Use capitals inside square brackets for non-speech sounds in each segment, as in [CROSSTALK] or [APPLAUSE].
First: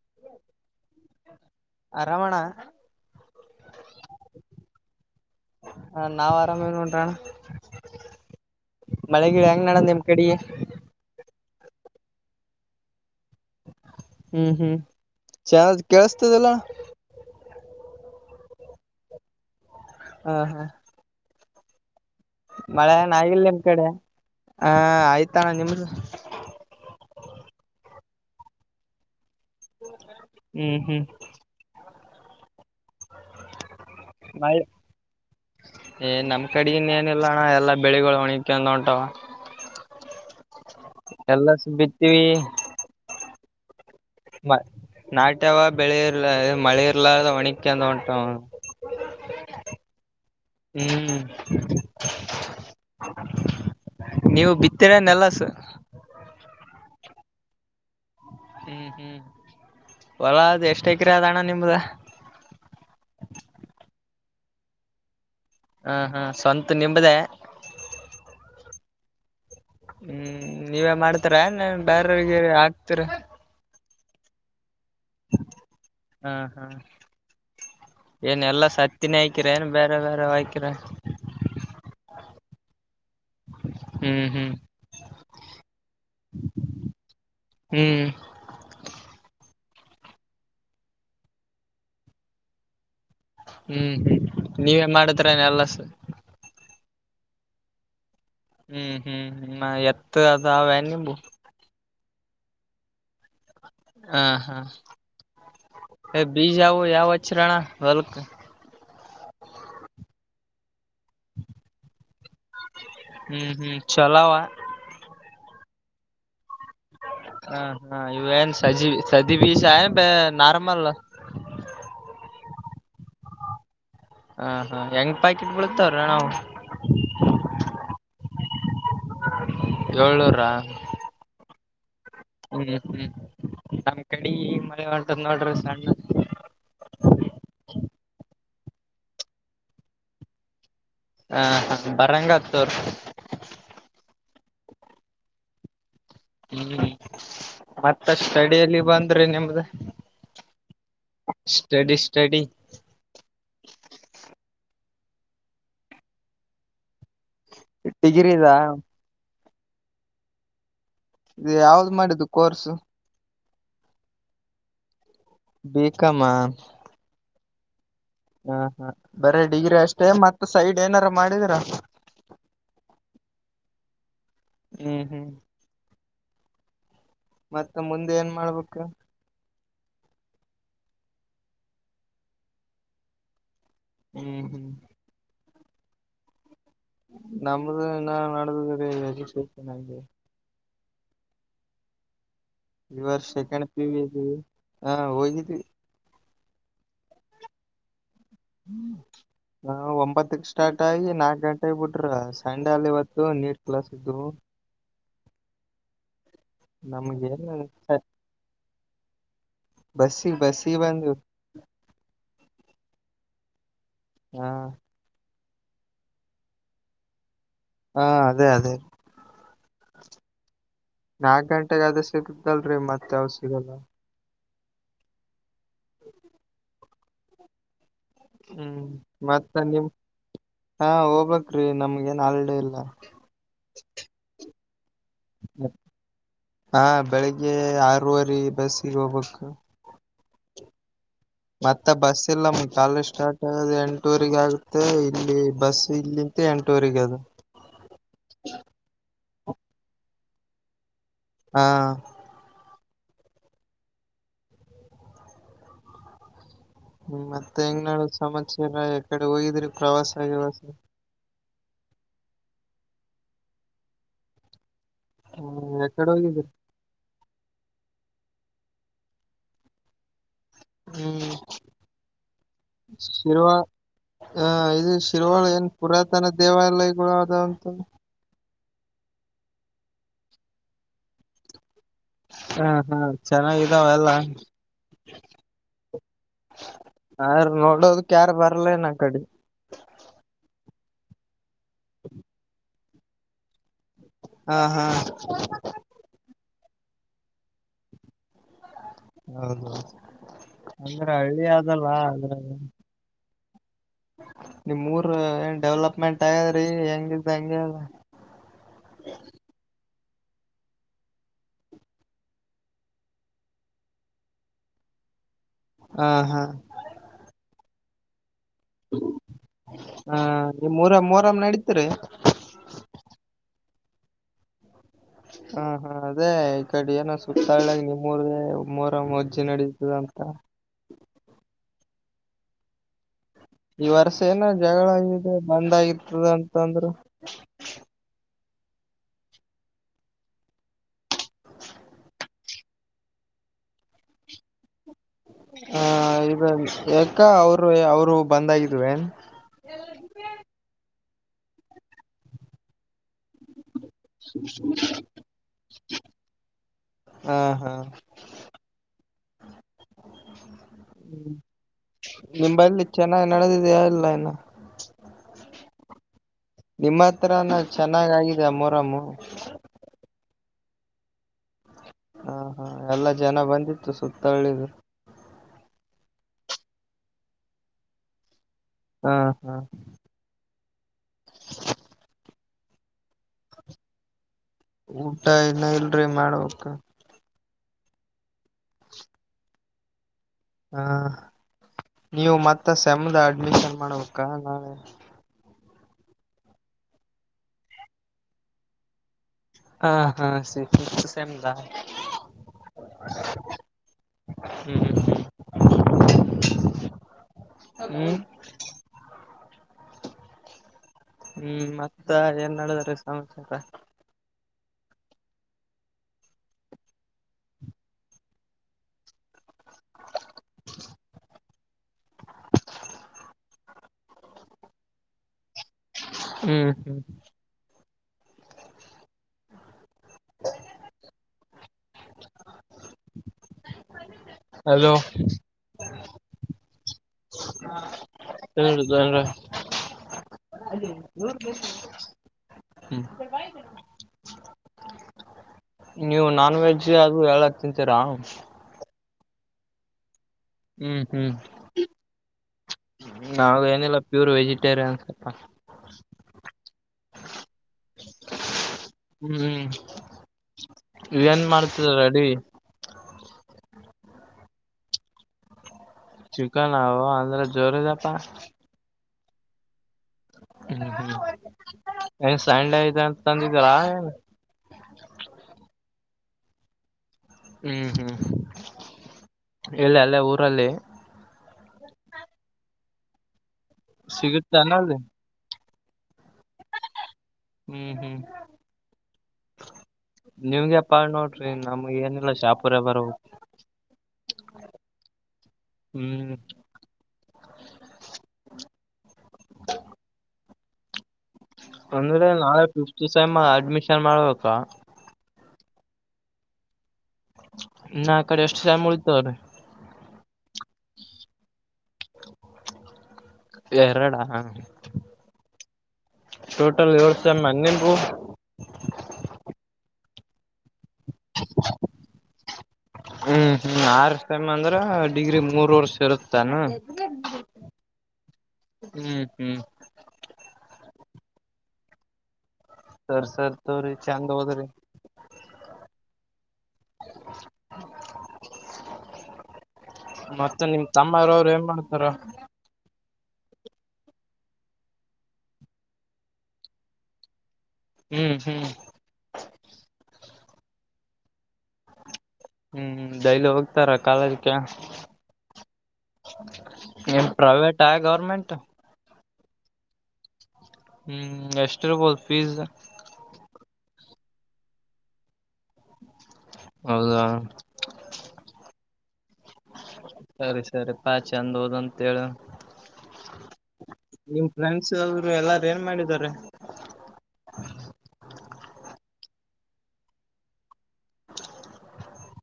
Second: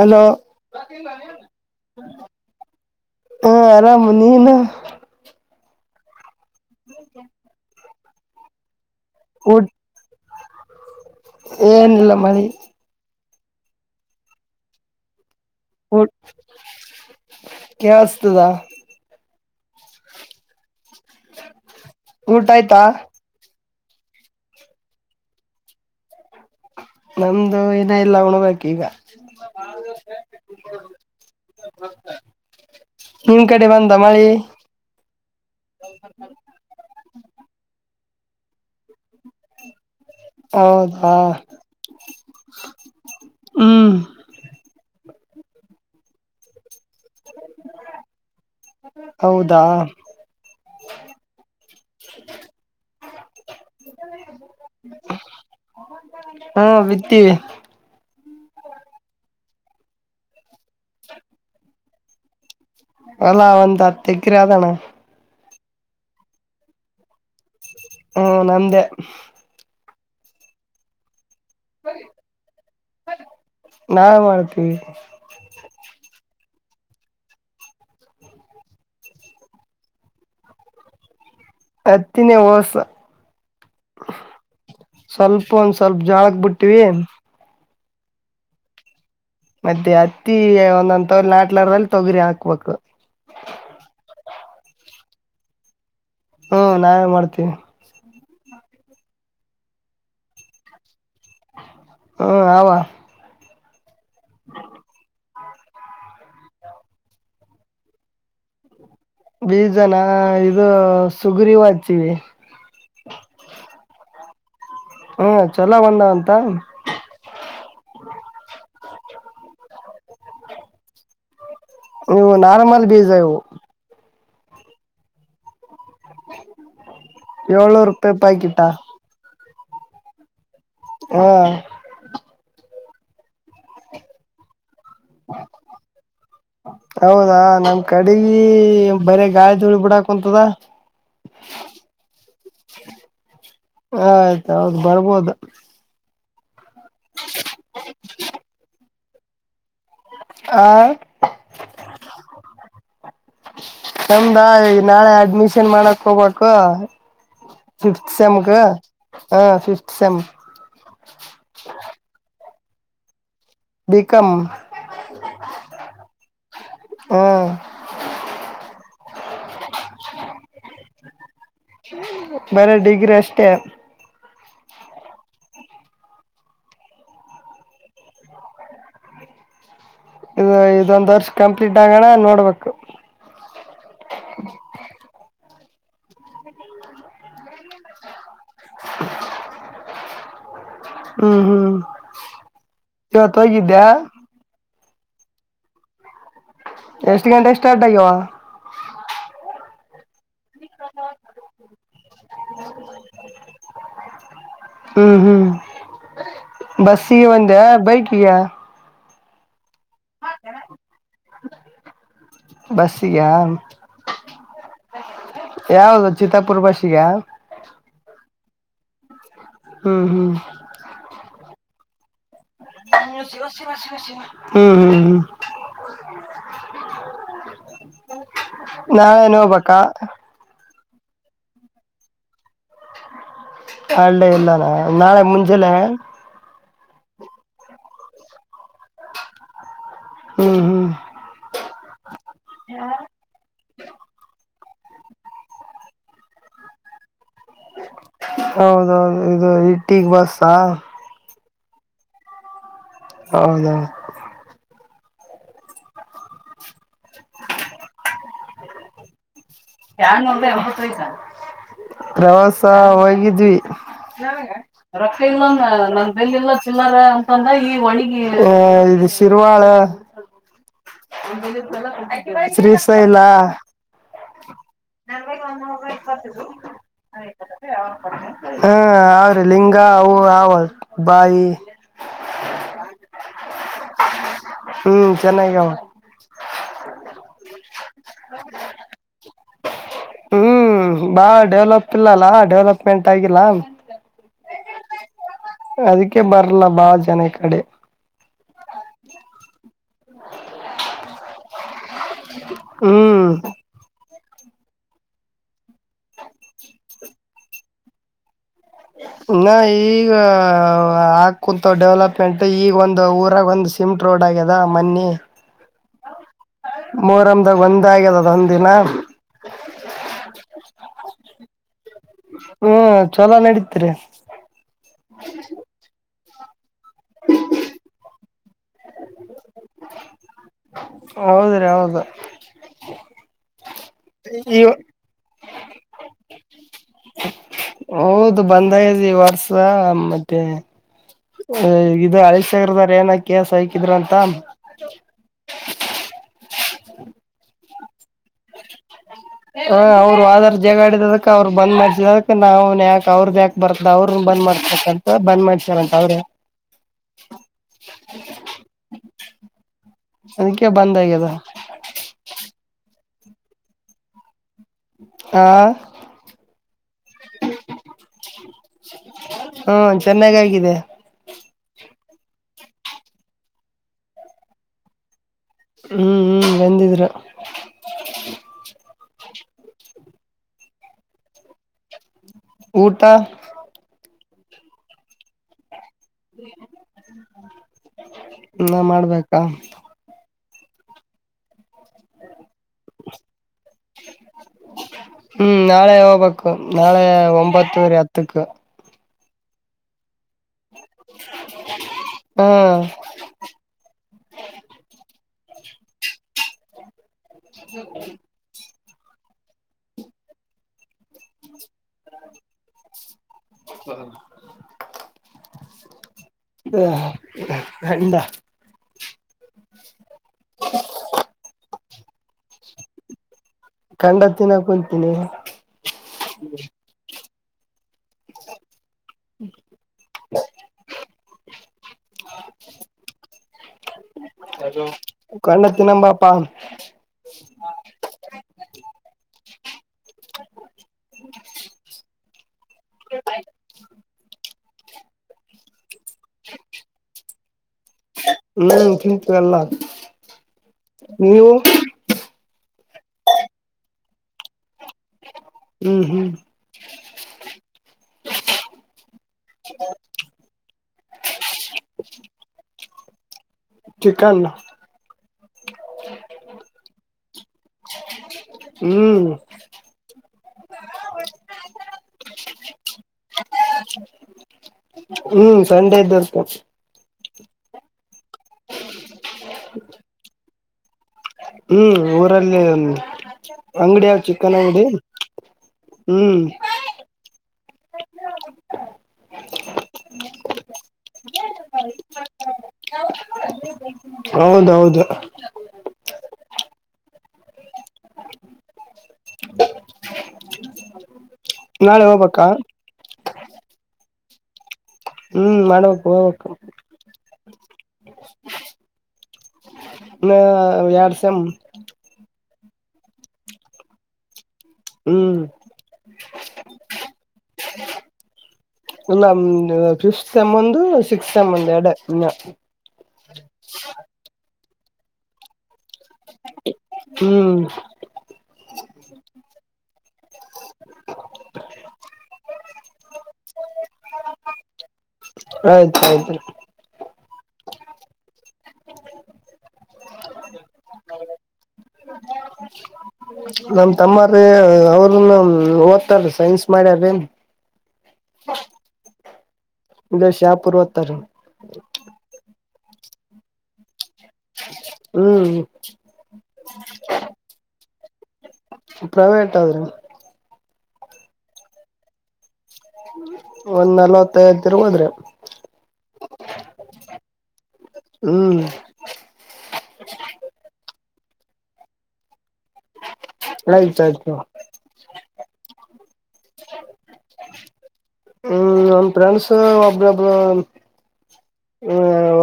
Hello ಹ್ಮ ಆರಾಮಣ ಆರಾಮು ನೀನು ಹ ನಾವ್ ಆರಾಮಿವ್ ನೋಡ್ರಣ್ಣ ಮಳೆಗಿಳೆ ಹೆಂಗ್ [UNINTELLIGIBLE] ನಿಮ್ ಕಡಿ ಏನ್ ಇಲ್ಲ ಮಳಿ ಹ್ಮ್ ಹ್ಮ್ [UNINTELLIGIBLE] ಕೇಳಸ್ತದಿಲ್ಲಣ ಕೆಳ್ಸತದ ಹಾ ಹಾ [UNINTELLIGIBLE] ಆಯ್ತಾ ಮಳೆನ್ ಆಗಿಲ್ ನಿಮ್ ಕಡೆ ಹ ಆಯ್ತಾಣ ನಿಮ್ದ ನಮ್ದು ಇನ್ನ ಎಲ್ಲ ಉಣ್ಬೇಕ್ ಈಗ ಹ್ಮ್ ಹ್ಮ್ [UNINTELLIGIBLE] ಕಡೆ ಬಂದ್ ಏ ನಮ್ ಕಡೆಗಿನ್ನಿಲ್ಲಣ್ಣ ಎಲ್ಲಾ ಬೆಳಿಗಳು [UNINTELLIGIBLE] ಹೌದಾ ಎಲ್ಲ [UNINTELLIGIBLE] ಬಿತ್ತೀವಿ ಹ್ಮ ನಾಟ್ಯವ [UNINTELLIGIBLE] ವಣಿಕಂತ ವಂಟವ ಹೌದಾ ಹ್ಮ್ [UNINTELLIGIBLE] ನೀವು [UNINTELLIGIBLE] ನೆಲ್ಲಸ್ ಹಾ ಬಿತ್ತೀವಿ ಹ್ಮ್ ಹ್ಮ್ ಹೊಲ ಅದ್ ಎಷ್ಟೆಕ್ರೆ ಅದಣ್ಣ ನಿಮ್ದ ಹೊಲ್ಲಾ ಒಂದು ಅತ್ತೆಕ್ರೆ ಅದಣ ಹ ಹಾ ಸ್ವಂತ ನಿಮ್ದೇ ಹ್ಮ ನಮ್ದೇ ಹ್ಮ್ ನೀವೇ ಮಾಡ್ತಿರ ಏನ್ ಬೇರೆವ್ರಗೆ ಹಾಕ್ತಿರ ನಾವೆ ಮಾಡ್ತಿವಿ ಹಾ ಹಾ ಏನ್ ಎಲ್ಲಾ ಸತ್ತಿನ ಹಕಿರ ಏನು ಬೇರೆ ಬೇರೆ ಅಕಿರ ಅತ್ತಿನೇ ವೋಸು ಹ್ಮ್ ಹ್ಮ್ ಸ್ವಲ್ಪ ಒಂದ್ ಸ್ವಲ್ಪ ಜಾಳಕ್ ಬಿಟ್ಟೀವಿ ಹ್ಮ್ ಮತ್ತೆ ಅತ್ತಿ ಒಂದಂದ ನಾಟ್ಲಾರದಲ್ಲಿ ತೊಗರಿ ಹಾಕ್ಬೇಕು ಹ್ಮ್ ನೀವೇನ್ ಮಾಡಿದ್ರ ಎಲ್ಲಸ ಹ್ಮ್ ನಾವೇ ಮಾಡ್ತೀವಿ ಹ್ಮ್ ಹ್ಮ್ ಹ್ಮ್ ಎತ್ತು ಅದುೆ ನಿಂಬು ಹ್ಮ್ ಆವಾ ಹಾ ಹಾ ಬೀಜ ಅವಾವ ಯಾವಚ್ಚರಣ ಹೊಲ್ಕ ಬೀಜನ ಇದು ಸುಗರಿವು ಹತೀವಿ ಹ್ಮ್ ಹ್ಮ್ ಚೊಲೋ ಅವ ಹ್ಮ್ ಚಲೋ ಒಂದ ಅಂತ ಹಾ ಹಾ ಇಏನು ಸಜ ಸದಷ ಬ ನಾರ್ಮಲ್ ನೀವು ನಾರ್ಮಲ್ ಬೀಜ ಇವು ಹ ಹಾ ಹೆಂಗ್ ಪಾಕೆಟ್ ಬಳ ತರಣ ಏಳ್ನೂರು ರೂಪಾಯಿ ಪಾಕಿಟ ಏಳ್ನೂರ ಹಾ ಹ್ಮ್ ಹ್ಮ್ ನಮ್ಮ ಕಡಿ ಮಳೆ ಹೊಂಟದ್ ನೋಡ್ರಿ ಸಣ್ಣ ಹೌದಾ ನಮ್ ಕಡೆ ಬರಿ ಗಾಳಿ ತುಳಿ ಬಿಡಕಂತದ ಹ ಹ ಬರಂಗತ್ತೂರ್ ಆ ಆಯ್ತ ಹೌದು ಬರ್ಬೋದ ಹ್ಮ್ ಮತ್ತ ಸ್ಟಡಿಯಲ್ಲಿ ಬಂದ್ರೆ ನಿಮ್ದ ಆ ಸ್ಟಡಿ ಸ್ಟಡಿ ನಮ್ದಾ ಈ ನಾಳೆ ಅಡ್ಮಿಷನ್ ಮಾಡಕ್ ಹೋಗ್ಬೇಕು ಿಫತ್ ಡಿಗ್ರಿದಾ ಸೆಮ್ಗೆ ಹ ಿಫತ್ ಸಮ್ ಇ ಯಾವ್ದ್ ಮಾಡಿದ್ದು ಕೋರ್ಸು ಬಿಿಕಮ ಬೇಕಮ್ಮ ಹ್ಮ ಹಾ ಬರ ಡಿಗ್ರಿ ಅಷ್ಟೇ ಮತ್ತತ್ ಸೈಡ್ ಏನಾರು ಮಾಡಿದಿರಾ ಬರ ಡಿಗ್ರಿ ಅಷ್ಟೆ ಹ್ಮ್ ಹ್ಮ್ ಮತ್ತ ಮುಂದೆ ಏನ್ ಮಾಡ್ಬೇಕ ಇ ಇದೊಂದ್ ವರ್ಷ ಕಂಪ್ಲೀಟ್ ಆಗೋಣ ನೋಡ್ಬೇಕು ಹ್ಮ್ ಹ್ಮ್ ನಮ್ಮದುನ್ನ ನದಜ ನಗೆ ಹ್ಮ್ ಹ್ಮ್ ಇವರ್ ಇವತ್ ಸೆಕಂಡ್ ಪ ಹೋಗಿದ್ದ್ಯಾ ಇದವಿ ಹಾ ಹೋಗಿದ್ವಿ ಎಷ್ಟು ಗಂಟೆಗೆ ಸ್ಟಾರ್ಟ್ ಆಗ್ಯ ಹ್ಮ ಒಂಬತ್ತಕ್ ಸ್ಟಾರ್ಟ್ ಆಗಿ ನಾಕ್ ಗಂಟೆಗೆಬಟ್ಟ ಸಂಡೆ ಅಲ್ಲಿ ಇವತ್ತು ನೀಟ್ ಕ್ಲಾಸ್ ಇದವು ಹ್ಮ್ ಹ್ಮ್ ಬಸ್ಗೆ ಒಂದ ನಮ್ಗೆ ಬೈಕ್ಗೆ ಬಸ್ಸಿಗೆ ಬಸ್ಸಿಗೆ ಬಂದು ಬಸ್ಗ [UNINTELLIGIBLE] ಹಾ ಯಾವ್ದ ಚಿತ್ತಾಪುರ್ ಭಾಷಗ ಹಾ ಅದೇ ಅದೇ ಹ್ಮ್ ಹ್ಮ್ ನಾಕಕ್ ಗಂಟೆಗೆ ಅದ ಸಿಗತಲ್ರಿ ಮತ್ತೆ ಅವಾವ ಸಿಗಲ್ಲ ಹ್ಮ್ ಹ್ಮ್ ಹ್ಮ್ [INAUDIBLE] [INAUDIBLE] ಹ್ಮ್ ನಾಳೆನ ಮತ್ತ ಹೋಗ್ಬೇಕಾ ನಿಮ್ ಹಾ ಹೋಗ್ ೀ ನಮ್ಗ ಏನ್ ಆಲ್ಡ ಇಲ್ಲ. ಹಳ್ಳೇ ಇಲ್ಲಾನ ನಾಳೆ ಮುಂಜೆಿಲ್ಲ [UNINTELLIGIBLE] ಹಾ ಬೆಳಿಗ್ಗೆ ಆರವರಿ ಬಸ್ಸಿಗೆ ಹೋಗ್ಬೇಕು. ಹ್ಮ್ ಹ್ಮ್. ಮತ್ತೆ ಬಸ್ ಇಲ್ಲ್ ಕಾಲಜ ಸ್ಟಾರ್ಟ್ ಆಗದ ಎಂಟೂಊಗ ಆಗ. ಮತ್ತೆ ಇಲ್ಲಿ ಬಸ್ ಇಲ್ಲಿಂತ ಎಂಟುವರೆಗೆ. ಹೌದೌದು ಇದು ಇಟ್ಟಿಗೆ ಬಸ್ಾ. ಹಾ. ಹೌದ. ಹ್ಮ್ ಮತ್ತೆ ಹೆಂಗ ನಾಳ ಸಮಸ್ಯ ಇರ ಯಕಡೆ ಹೋಗಿದ್ರಿ. ಪ್ರವಾಸ ನ್ ಒಬ ಗಿವಾಸ ಹೊತ್ಯ್ತ. ಪ್ರವಾಸ ಹೋಗಿದ್ವಿ. ರೊಕ್ಕ ಎಲ್ಲಂದ ಹ್ಮ್ ಎಕಡೆ ನನ್ ಬೆಲ್ ಹೋಗಿದ್ರಿ ಎಲ್ಲಾ ಚಿಲ್ಲಾರ ಅಂತಂದ್ರ ಈ ಒಣಿ. ಹ ಇದು ಶಿರುವಾಳ. ಹ್ಮ್ ಹು ಶಿರ್ವ ಆ ಇದು ನನ್ ಶಿರ್ವಾಳ ಏನ್ ಒಂದರ್ತ ಪುರಾತನ ಅವ. [UNINTELLIGIBLE] ದೇವಾಲಯಗಳು ಅದಾವಂತ ಹ್ಮ ಅವ್ರಿ ಲಿಂಗ ಅವು ಅವವಲ್ ಬಾಯಿ. ಹಾ ಹಾ ಚೆನ್ನಾಗಿದಾವ ಎಲ್ಲ ಹ್ಮ್ ಚೆನ್ನೈಗಾವ. [UNINTELLIGIBLE] ಕ್ಯಾರ ಭರಲ ನ ಕಡಿ. ಬಾ ಡೆವಲಪ್ ಇಲ್ಲಲ್ಲಾ ಡೆವಲಪ್ಮೆಂಟ್ ಆಗಿಲ್ಲ. ಹಾ ಹಾ. ಅದಕ್ಕೆ ಬರ್ಲ್ಲ ಬಾಳ ಜನ ಕಡೆ. ಹೌದೌದು ಅಂದ್ರೆ ಹಳ್ಳಿ ಆದಲ್ವಾ ಅ್ರೆ. ಹ್ಮ್. ನಿಮ್ ರ್ ಏನ್ ಡೆವ್ಲಪ್ಮೆಂಟ್ ಆಯದ್ರಿ ಹೆಂಗ ಹೆಂಗಗೆ. ಹ [INAUDIBLE] [UNINTELLIGIBLE] ನಾ ಈಗ ಆಾ ಕುೂಂತ ಡೆವಲಪ್ಮೆಂಟ್ ಈಗ ಒಂದು್ ಊರಾಗ ಒಂದ್ ಸಿಮೆಂಟ್ ರೋಡ್. ದಾ ಮನ್ನಿ [UNINTELLIGIBLE] ಹಾ ಹಾ. ಮೋರಮದಾಗ ಒಂದ್ ಆಗ್ಯದ ಅದಂದ. ಹಾ ಮೂರ ಮೂರಮ್ಮ್ ನಡೀತರಿ. ಹ್ಮ್ ಚಲೋ ನಡೀತರಿ. ಹಾ ಹಾ ಅದೇ ಈ ಕಡೆ ಏನೋ ಸುತ್ತಾಲ ನಿಮ್ಮೂರ್ ಒೂರ ಮದ್. ಚೆ ನಡೀತದ ಅಂತ. ಹ [INAUDIBLE] ಈ ವರ್ಷ ಏನ ಜಗಳಗಿದೆ ಬಂದ್ ಆಗಿತದ ಅಂತಂದ್ರರು. ಹೌದು ಬಂದೈ ವರ್ಷ ಮತ್ತೆ ಇದು. ಗರ್ದಾರ ಏನ ಕಸ ಹಕಿದ್ರ ಅಂತ. ಹ ಇದ ಯಾಕ ಅವರು ಅವರು. ಬಂದಾಗಿದ್ವೆ ಹ ಅವರು ಆಾರ್ ಜಗ ಆಡಿದದ. ಅವ್ರರು ಬಂದ್ ಮಜ್ಜದಕ್ ನಾವುನ್ ಯಾಕಕ್ ಅವ್ರದ. ಬರ್ತ ಅವ್ರ ಬಂದ್ ಮಾಡ್ತಂತ ಬಂದ್ ಮಾಡ್ಸಾರಂತ ಅವ್ರೆ. ಹ ಹಾ [UNINTELLIGIBLE] ಅದಕ್ಕೆ ಬಂದಾಗ್ಯದ. ಚೆನ್ನಾಗಿ್ ನಡೆದಿದೆಲ್ಲ ಇನ್ನು ಹ. ನಿಮ್ಮ ಹತ್ರಾನ ಚೆನ್ನಾಗ್ ಆಗಿದ ಮೊರಮ್ಮು. ಹ್ಮ [UNINTELLIGIBLE] ಹಾ ಹಾ ಎಲ್ಲ ಜನ ಬಂದಿತ್ತು ಸುತ್ತಳ್ಳಿದ್ರು. ಹ್ಮ್ ಹ್ಮ್ ಬಂದಿದ್ರೂ ಹಾ ಹಾ ಊಟ ಊಟ ಇನ ಇಲ್ರಿ ಮಾಡವಕ್ [UNINTELLIGIBLE] ನಾ ಮಾಡ್ಬೇಕಾ ಹ ನೀವು ಮತ್ತ ಸೆಂದ ಅಡ್ಮಿಷನ್ ಮಾಡ್ಬೇಕಾ ನಾ [UNINTELLIGIBLE] ಹ್ಮ್ ನಾಳೆ ಹೋಗ್ಬೇಕು ನಾಳೆ ಒಂಬತ್ತುರಿ ಹತ್ತಕ್ ಹಾ ಹಾ ಸಿ ಸೇಮ್ ದ ಹ್ಮ ಹ್ಮ್ ಹ್ಮ್ ಹ್ಮ್ ಹ್ಮ್ ಹ್ಮ್ ಮತ್ತ ಏನ್ ನಡದಾರೆ ಹ ಸ [UNINTELLIGIBLE] ಹ ಎಂದ [UNINTELLIGIBLE] [INAUDIBLE] [UNINTELLIGIBLE] ಖಂಡತ್ತಿನ ಕುಂತೀನಿ ಹ್ಮ್ ಹ್ಮ್ ಹ್ಮ [UNINTELLIGIBLE] [INAUDIBLE] ಹಲೋ ಕ್ಣ ತಿನಂಬಾಪಾ ನ್ ತ [UNINTELLIGIBLE] [INAUDIBLE] ಹ [UNINTELLIGIBLE] ನೀವು ನಾನ್ ವೆಜ್ ಅದು ಹೇಳಕ್ಕೆ [UNINTELLIGIBLE] ಹ್ಮ ತಿಂತಿನಲ್ಲ ಹ್ಮ್ ಹ್ಮ್ ನಾವ ಏನಿಲ್ಲ ಪ್ಯೂರ್ ವೆಜಿಟೇರಿಯನ್ ಹ್ಮ್ ಹ್ಮ್ ಹ್ಮ್ ಏನ್ ಮಾಡ್ತಿದಿರಿ ಅಡಿಗೆ ಚಿಕನ್ ಚಿಕನ್ ಹ ಅಂದ್ರೆ ಜೋರ ಇದಪ್ಪಾ ಹ್ಮ್ ಹ್ಮ್ ಹ್ಮ್ ನ ಸಂಡ ಆಯತ [UNINTELLIGIBLE] ಹ್ಮ್ ಸಂಡೆ [UNINTELLIGIBLE] ದರ್ತ ಹ್ಮ್ ಹ್ಮ್ ಇಲ್ಲಿ ಅಲ್ಲೇ ಊರಲ್ಲಿ ಹ್ಮ್ ಊರಲ್ಲಿ ಅಂಗಡಿ ಯ ಚಿಕನ್ ಸಿಗುತ್ತಾನ ಅಂಗಡಿ ಅಲ್ಲಿ ಹ್ಮ್ ಹ್ಮ್ ಹ್ಮ್ ನಿಮ್ಗೆಪ್ಪಾ ನೋಡ್ರಿ ನಮ್ಗ ಏನಿಲ್ಲ ಶಾಪುರ ಬರ ಹೌದೌದು ಹ್ಮ್ [UNINTELLIGIBLE] [INAUDIBLE] ನಾಳೆ ಅಂದ್ರೆ ಹೋಗ್ಬೇಕಾ ನಾಳೆ ಫಿಫ್ತ್ ಸೆಮ್ ಅಡ್ಮಿಷನ್ ಮಾಡ್ಬೇಕಾ ಹ್ಮ್ ಮಾಡ್ಬೇಕು ಹೋಗಬೇಕು ನಾ ಕಡೆ ಎಷ್ಟ [UNINTELLIGIBLE] ನ [INAUDIBLE] ಎರಡ್ ಸೇಮ್ ಎರಡ ಹ್ಮ್ ಟೋಟಲ್ ಏಳು ಸಮ್ ಏನ್ ನಿಮಗೂ ಇಲ್ಲ ಫಿಫ್ತ್ ಸೇಮ್ ಒಂದು ಸೆಕ್ಸ್ತ್ ಸೇಮ್ ಒಂದ್ ಎರಡೇ ಇನ್ನ ಹ್ಮ್ ಹ್ಮ್ ಆರ್ ಸೆಮ್ ಅಂದ್ರ ಡಿಗ್ರಿ ಮೂರ್ ವರ್ಷ ಇರುತ್ತಾನ ಹ್ಮ್ ಹ್ಮ್ ಹ್ಮ್ ಸರ್ ಸರ್ತವ್ರಿ ಚಂದ್ ಹೋದ್ರಿ. ಆಯ್ತ ಆಯ್ತು. [INAUDIBLE] ಮತ್ತೆ ನಿಮ ತಮ್ಮರವರು ಏನ್ ಮಾಡ್ತಾರ? ನಮ ತಮ್ಮಾರ ಅವ್ರನು ಓದ್ತಾರ ಸೈನ್ಸ್ ಮಾಡ್ಯಾರ ಏನ್. ಹ್ಮ್ ಹ್ಮ್ ಇಲ್ಲೇ ಶಾಂಪೂರ್ ಓದ್ತಾರೀ. ಹ್ಮ್ ಡೈಲಿ ಹೋಗ್ತಾರ ಕಾಲೇಜ್ ಕ ಹ್ಮ್ ಏನ್ ಪ್ರೈವೇಟಾ ಗೌರ್ಮೆಂಟಾ? ಪ್ರೈವೇಟ್ ಆದ್ರೆ. ಹ್ಮ್ ಎಷ್ಟಿರ್ಬೋದು ಫೀಸು? ಒಂದ್ ನಲ್ವತ್ತೈವತ್ತ್ ಇರ್ಬೋದ್ರಿ. ಹೌದಾ? ಹ್ಮ್ ಸರಿ ಸರಿಪಾ ಚಂದ್ ಹೋದಂತೇಳು. ಆಯ್ತ ಆಯ್ತು ನಿಮ ಫ್ರೆಂಡ್ಸ್ ಅವ್ರು ಎಲ್ಲಾರು ಏನ್ ಮಾಡಿದ್ದಾರೆ? ಹ್ಮ್ ನನ್ ಫ್ರೆಂಡ್ಸ್ ಒಬ್ಬೊಬ್ಬರು [INAUDIBLE] ಹ್ಮ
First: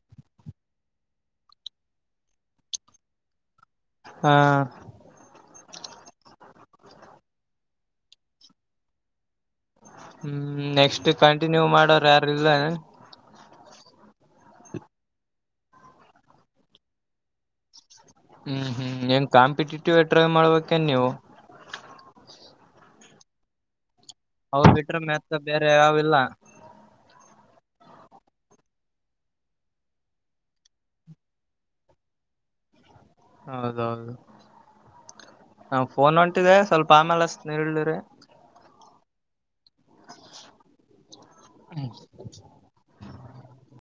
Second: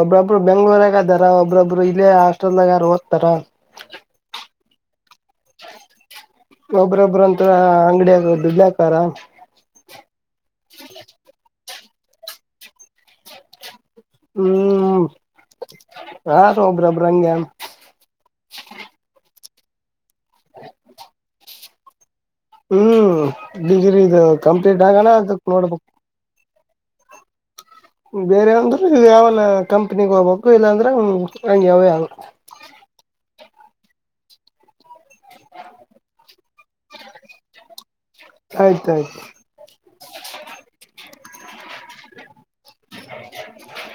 ಒಬ್ಬ್ರೊಬ್ಬರು ಬೆಂಗ್ಳೂರಾಗದಾರ ಒಬ್ಬ್ರೊಬ್ರು ಇಲ್ಲೇ ಹಾಸ್ಟೆಲ್ದಾಗಾರು ಓದ್ತಾರ. ಹಾ ಒಬ್ರೊಬ್ರು ಅಂತ ಅಂಗಡಿ ಆಗದು [UNINTELLIGIBLE] ಹ್ಮ್ ನೆಕ್ಸ್ಟ್ ಕಂಟಿನ್ಯೂ ಮಾಡೋರು ಯಾರಿಲ್ಲ? ಹ್ಮ್ ಹ [UNINTELLIGIBLE] ಹ್ಮ್ ಹ್ಮ್ ಏನ್ ಕಾಂಪಿಟೇಟಿವ್ ಟ್ರೈ ಮಾಡ್ಬೇಕನ್ ನೀವು? ಹ್ಮ್ [UNINTELLIGIBLE] ಇದು ಅವು ಕಂಪ್ಲೀಟ್ ಬಿಟ್ರೆ ಆಗಣ ಮ್ಯಾತ್ ಅದಕ್ ಬೇರೆ ನೋಡ್ಬೇಕು. ಯಾವಿಲ್ಲ ಬೇರೆ ಅಂದ್ರ ಯಾವನ ಕಂಪ್ನಿಗ್ ಹೋಗ್ಬೇಕು ಇಲ್ಲಾಂದ್ರೆ ಹಂಗ್ಯಾವೇ ಯಾವ ಹೌದೌದು ಫೋನ್ಂ ಟ್ಟದೆ ಸ್ವಲ್ಪ ಆಮೇಲೆ ಹಚ್ಚ್ತಿನಿಳ್ಳಿರಿ. ಆಯ್ತಾಯ್ತು. ಹ್ಮ [INAUDIBLE]